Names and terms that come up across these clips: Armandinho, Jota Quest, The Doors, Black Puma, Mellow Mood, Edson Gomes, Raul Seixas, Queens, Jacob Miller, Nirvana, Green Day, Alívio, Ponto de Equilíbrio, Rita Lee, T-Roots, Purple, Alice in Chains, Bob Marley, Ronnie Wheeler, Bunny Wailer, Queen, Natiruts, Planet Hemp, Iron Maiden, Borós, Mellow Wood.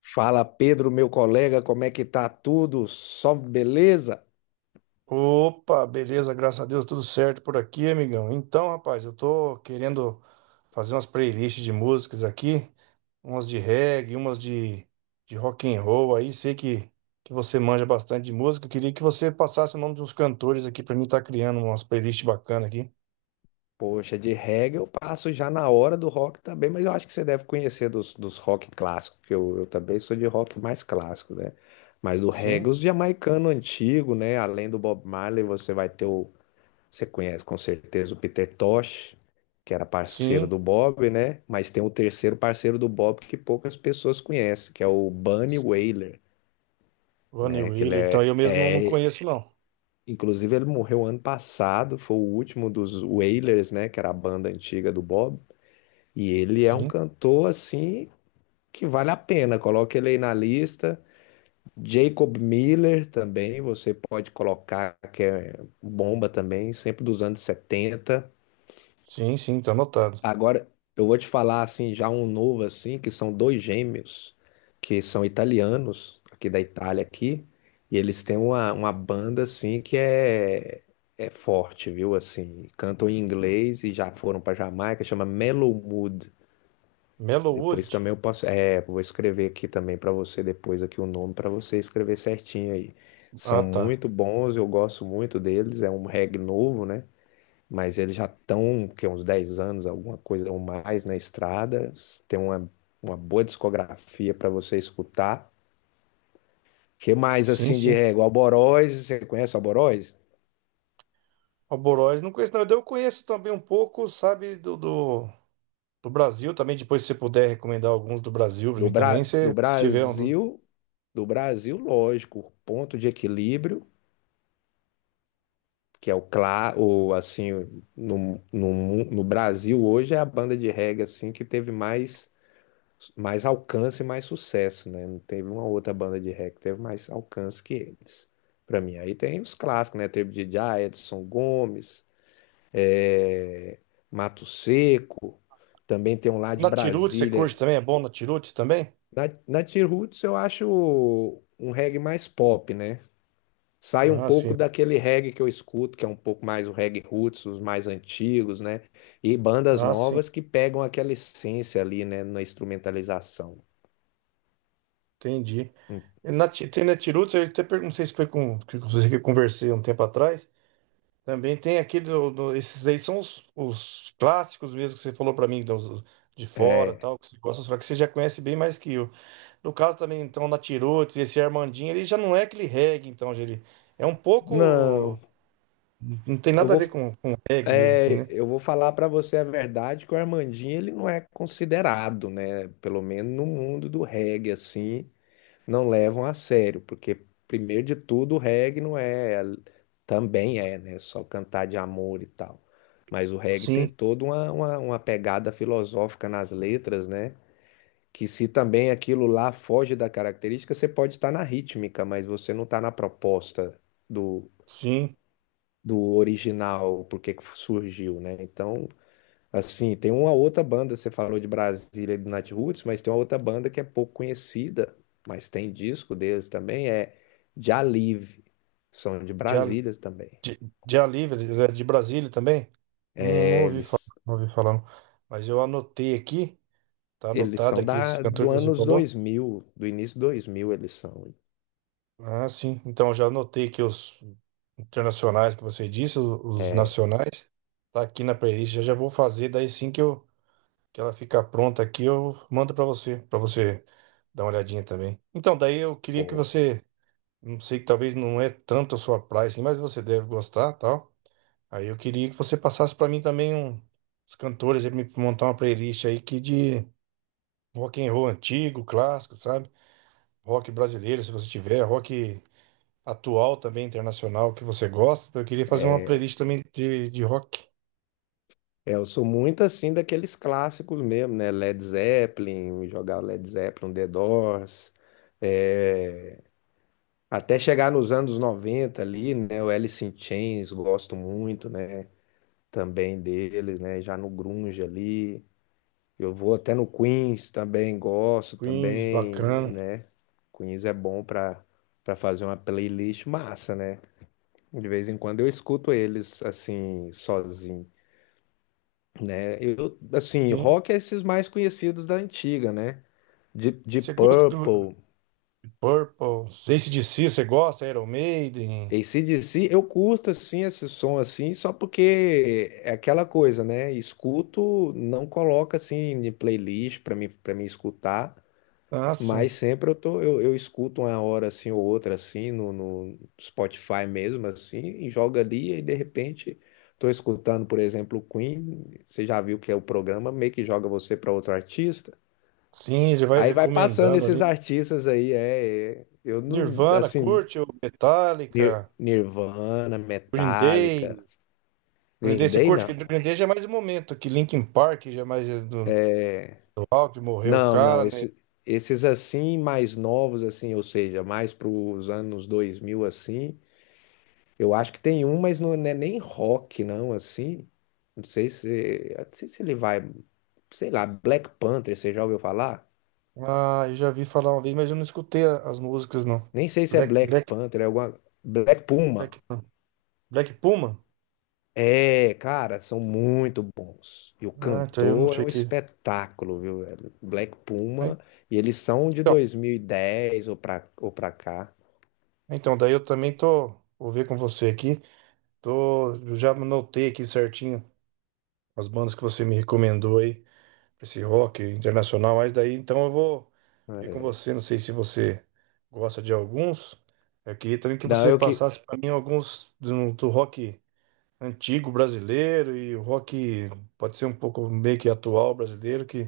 Fala Pedro, meu colega, como é que tá tudo? Só beleza? Opa, beleza, graças a Deus, tudo certo por aqui, amigão. Então, rapaz, eu tô querendo fazer umas playlists de músicas aqui, umas de reggae, umas de rock and roll aí. Sei que você manja bastante de música. Eu queria que você passasse o nome de uns cantores aqui pra mim estar criando umas playlists bacanas aqui. Poxa, de reggae eu passo já na hora do rock também, mas eu acho que você deve conhecer dos rock clássicos, que eu também sou de rock mais clássico, né? Mas do Sim, reggae, os jamaicano antigo, né? Além do Bob Marley, você vai ter o. Você conhece com certeza o Peter Tosh, que era parceiro sim. do Bob, né? Mas tem um terceiro parceiro do Bob que poucas pessoas conhecem, que é o Bunny Wailer, Ronnie né? Que ele Wheeler, então é eu mesmo não é conheço, não. inclusive, ele morreu ano passado, foi o último dos Wailers, né, que era a banda antiga do Bob. E ele é um Sim, cantor, assim, que vale a pena. Coloca ele aí na lista. Jacob Miller também, você pode colocar, que é bomba também, sempre dos anos 70. sim, sim, tá anotado. Agora, eu vou te falar assim, já um novo assim, que são dois gêmeos, que são italianos, aqui da Itália aqui, e eles têm uma banda assim que é forte, viu? Assim, cantam em inglês e já foram para Jamaica, chama Mellow Mood. Mellow Depois Wood? também eu posso, é, vou escrever aqui também para você depois aqui o nome para você escrever certinho aí. Ah, São tá. muito bons, eu gosto muito deles, é um reggae novo, né? Mas eles já estão, que uns 10 anos, alguma coisa ou mais na estrada, tem uma boa discografia para você escutar. Que mais Sim, assim de sim. régua? Alboróis, você conhece Alboróis? O Borós não conheço, não. Eu conheço também um pouco, sabe, do Brasil também. Depois, se você puder recomendar alguns do Brasil pra mim também, se, Do se tiver um. Brasil, do Brasil, lógico, Ponto de Equilíbrio, que é o claro, o, assim, no Brasil hoje é a banda de reggae assim que teve mais mais alcance e mais sucesso, né? Não teve uma outra banda de rap que teve mais alcance que eles. Pra mim, aí tem os clássicos, né? Teve DJ, Edson Gomes, é, Mato Seco, também tem um lá de Na Tirutes, você curte Brasília. também? É bom na Tirutes também? Na T-Roots eu acho um reggae mais pop, né? Sai um Ah, pouco sim. daquele reggae que eu escuto, que é um pouco mais o reggae roots, os mais antigos, né? E bandas Ah, sim. novas que pegam aquela essência ali, né, na instrumentalização. Entendi. Hum, E tem na Tirutes, eu até perguntei, não sei se foi com você que eu conversei um tempo atrás. Também tem aquele, esses aí são os clássicos mesmo que você falou pra mim, dos, de fora, é, tal, que você gosta, só que você já conhece bem mais que eu. No caso também, então, o Natiruts, esse Armandinho, ele já não é aquele reggae, então, já ele é um pouco. não, Não tem eu nada a vou, ver com reggae mesmo, assim, é, né? eu vou falar pra você a verdade que o Armandinho ele não é considerado, né? Pelo menos no mundo do reggae assim, não levam a sério, porque primeiro de tudo o reggae não é, também é, né? Só cantar de amor e tal. Mas o reggae tem Sim, toda uma pegada filosófica nas letras, né? Que se também aquilo lá foge da característica, você pode estar na rítmica, mas você não está na proposta sim. do original, por que que surgiu, né? Então, assim, tem uma outra banda, você falou de Brasília e do Natiruts, mas tem uma outra banda que é pouco conhecida, mas tem disco deles também, é Jalive, são de De, Al- Brasília também. de, de Alívio, ele é de Brasília também? Não, não É, ouvi falar, eles, não ouvi falar, não. Mas eu anotei aqui, tá eles anotado são aqui esses da, do cantores que você anos falou. 2000, do início 2000 eles são. Ah, sim. Então, eu já anotei aqui os internacionais que você disse, os É, nacionais. Tá aqui na playlist, já já vou fazer, daí sim que eu. Que ela ficar pronta aqui, eu mando para você dar uma olhadinha também. Então, daí eu queria que boa. você, não sei, que talvez não é tanto a sua praia assim, mas você deve gostar, tal. Aí eu queria que você passasse para mim também um, os cantores, aí me montar uma playlist aí que de rock and roll antigo, clássico, sabe? Rock brasileiro, se você tiver, rock atual também internacional que você gosta. Eu queria fazer uma playlist também de rock. É, eu sou muito assim daqueles clássicos mesmo, né? Led Zeppelin, jogar Led Zeppelin, The Doors, é, até chegar nos anos 90 ali, né? O Alice in Chains, gosto muito, né? Também deles, né? Já no grunge ali. Eu vou até no Queens também, gosto Queens, também, bacana. né? Queens é bom para para fazer uma playlist massa, né? De vez em quando eu escuto eles assim, sozinho, né? Eu, assim, Sim. rock é esses mais conhecidos da antiga, né? Deep Você gosta? Do. Purple, Purple. AC/DC, você gosta? Iron Maiden? AC/DC, eu curto assim esse som assim, só porque é aquela coisa, né? Escuto, não coloca assim em playlist para mim escutar, Ah, mas sim. sempre eu tô eu escuto uma hora assim ou outra assim no Spotify mesmo assim e joga ali e de repente tô escutando, por exemplo, o Queen, você já viu que é o programa meio que joga você para outro artista. Sim, ele vai Aí vai passando recomendando esses ali. artistas aí, eu não Nirvana, assim curte o Metallica, Nirvana, Green Day. Metallica, Green Green Day, você Day, curte? não. Porque Green Day já é mais um momento aqui. Linkin Park já é mais do rock, morreu o cara, Não, né? esse- esses assim mais novos assim, ou seja, mais para os anos 2000 assim, eu acho que tem um, mas não é nem rock não assim. Não sei se, eu não sei se ele vai, sei lá, Black Panther, você já ouviu falar? Ah, eu já vi falar uma vez, mas eu não escutei as músicas, não. Nem sei se é Black, Black Black, Panther, é alguma Black Puma. Black, Black Puma? É, cara, são muito bons. E o Ah, então eu não cantor é sei um que. espetáculo, viu, velho? Black Ah, Puma, e eles são de então, 2010 ou pra cá. então, daí eu também tô. Vou ver com você aqui. Tô, eu já anotei aqui certinho as bandas que você me recomendou aí, pra esse rock internacional, mas daí então eu vou ver com É. você, não sei se você gosta de alguns. Eu queria também que Não, você eu que. passasse para mim alguns do rock antigo brasileiro e o rock pode ser um pouco meio que atual brasileiro, que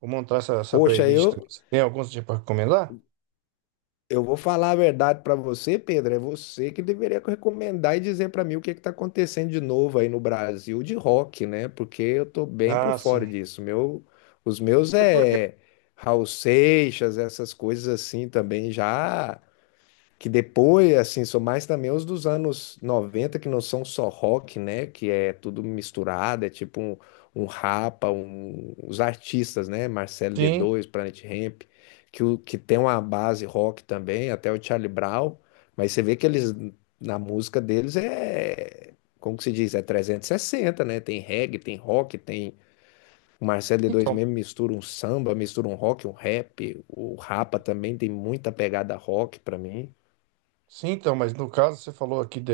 vou montar essa Poxa, playlist também. Você tem alguns para recomendar? eu vou falar a verdade pra você, Pedro. É você que deveria recomendar e dizer pra mim o que que tá acontecendo de novo aí no Brasil de rock, né? Porque eu tô bem por Ah, sim. fora disso. Meu, os meus É porque é Raul Seixas, essas coisas assim também já. Que depois, assim, são mais também os dos anos 90 que não são só rock, né? Que é tudo misturado, é tipo um, um rapa, os artistas, né? Marcelo sim, D2, Planet Hemp, que, que tem uma base rock também, até o Charlie Brown, mas você vê que eles, na música deles é, como que se diz? É 360, né? Tem reggae, tem rock, tem... O Marcelo D2 então, mesmo mistura um samba, mistura um rock, um rap. O Rapa também tem muita pegada rock pra mim. sim, então, mas no caso você falou aqui de,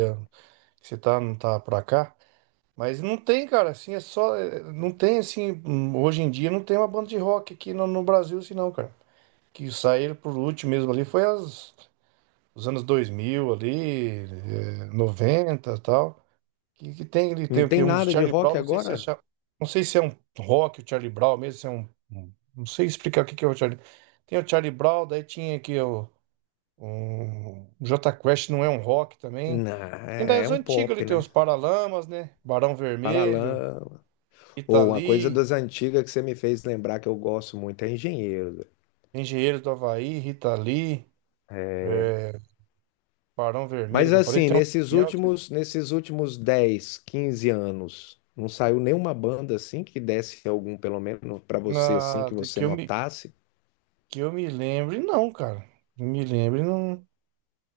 que você tá, não tá para cá. Mas não tem, cara, assim, é só. É, não tem, assim, hoje em dia não tem uma banda de rock aqui no Brasil, assim, não, cara. Que saíram por último mesmo ali foi as, os anos 2000 ali, é, 90 e tal. Que tem, ele tem Não o tem quê? Uns nada de Charlie Brown, rock não sei se é, agora? Não sei se é um rock, o Charlie Brown mesmo, se é um. Não sei explicar o que que é o Charlie. Tem o Charlie Brown, daí tinha aqui o. Um, o Jota Quest não é um rock também. Não, E é das um antigas ali pop, tem né? os Paralamas, né? Barão Vermelho. Paralama. Rita Ou uma coisa Lee, das antigas que você me fez lembrar que eu gosto muito é Engenheiro. Engenheiros do Havaí, Rita Lee, é, Barão Vermelho, Mas que eu falei, assim, tem um nesses caminhão que, últimos, nesses últimos 10, 15 anos, não saiu nenhuma banda assim que desse algum, pelo menos pra você assim na, que você notasse. que eu me lembre, não, cara. Me lembre, não,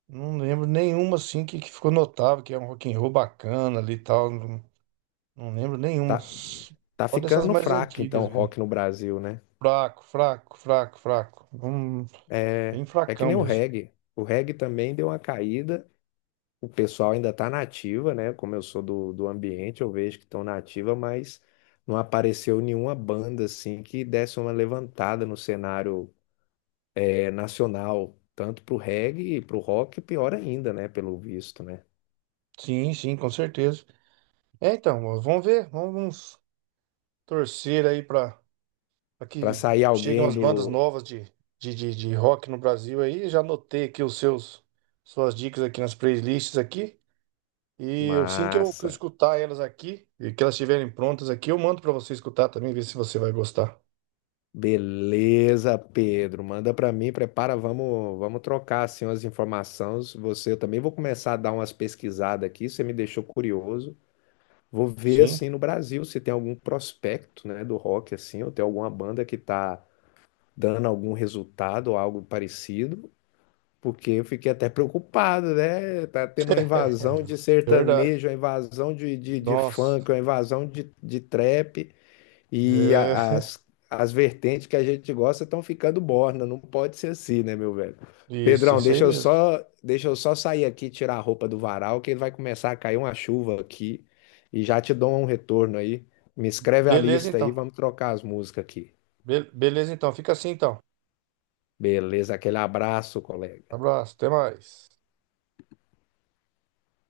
não lembro nenhuma assim que ficou notável, que é um rock and roll bacana ali e tal. Não, não lembro nenhuma. Tá, tá Só dessas ficando mais fraco então antigas o mesmo. rock no Brasil, né? Fraco, fraco, fraco, fraco. É, Bem é que fracão nem o mesmo. reggae. O reggae também deu uma caída. O pessoal ainda está na ativa, né? Como eu sou do ambiente, eu vejo que estão na ativa, mas não apareceu nenhuma banda assim que desse uma levantada no cenário nacional, tanto para o reggae e para o rock, pior ainda, né? Pelo visto, né? Sim, sim, com certeza. É, então, ó, vamos ver, vamos torcer aí pra. Para Aqui sair chegam alguém as bandas do. novas de rock no Brasil aí. Já anotei aqui os seus, suas dicas aqui nas playlists aqui. E assim que eu Massa! escutar elas aqui e que elas estiverem prontas aqui, eu mando para você escutar também, ver se você vai gostar. Beleza, Pedro. Manda para mim, prepara, vamos, vamos trocar assim as informações. Você, eu também vou começar a dar umas pesquisadas aqui, você me deixou curioso. Vou ver Sim. assim no Brasil se tem algum prospecto, né, do rock assim, ou tem alguma banda que tá dando algum resultado ou algo parecido, porque eu fiquei até preocupado, né? Tá tendo uma invasão de É, verdade. sertanejo, uma invasão de funk, Nossa. uma invasão de trap. E É, as, as vertentes que a gente gosta estão ficando morna, não pode ser assim, né, meu velho? Isso, Pedrão, isso aí mesmo. Deixa eu só sair aqui e tirar a roupa do varal, que vai começar a cair uma chuva aqui e já te dou um retorno aí. Me escreve a Beleza, lista aí, então. vamos trocar as músicas aqui. Beleza, então. Fica assim, então. Beleza, aquele abraço, colega. Abraço, até mais.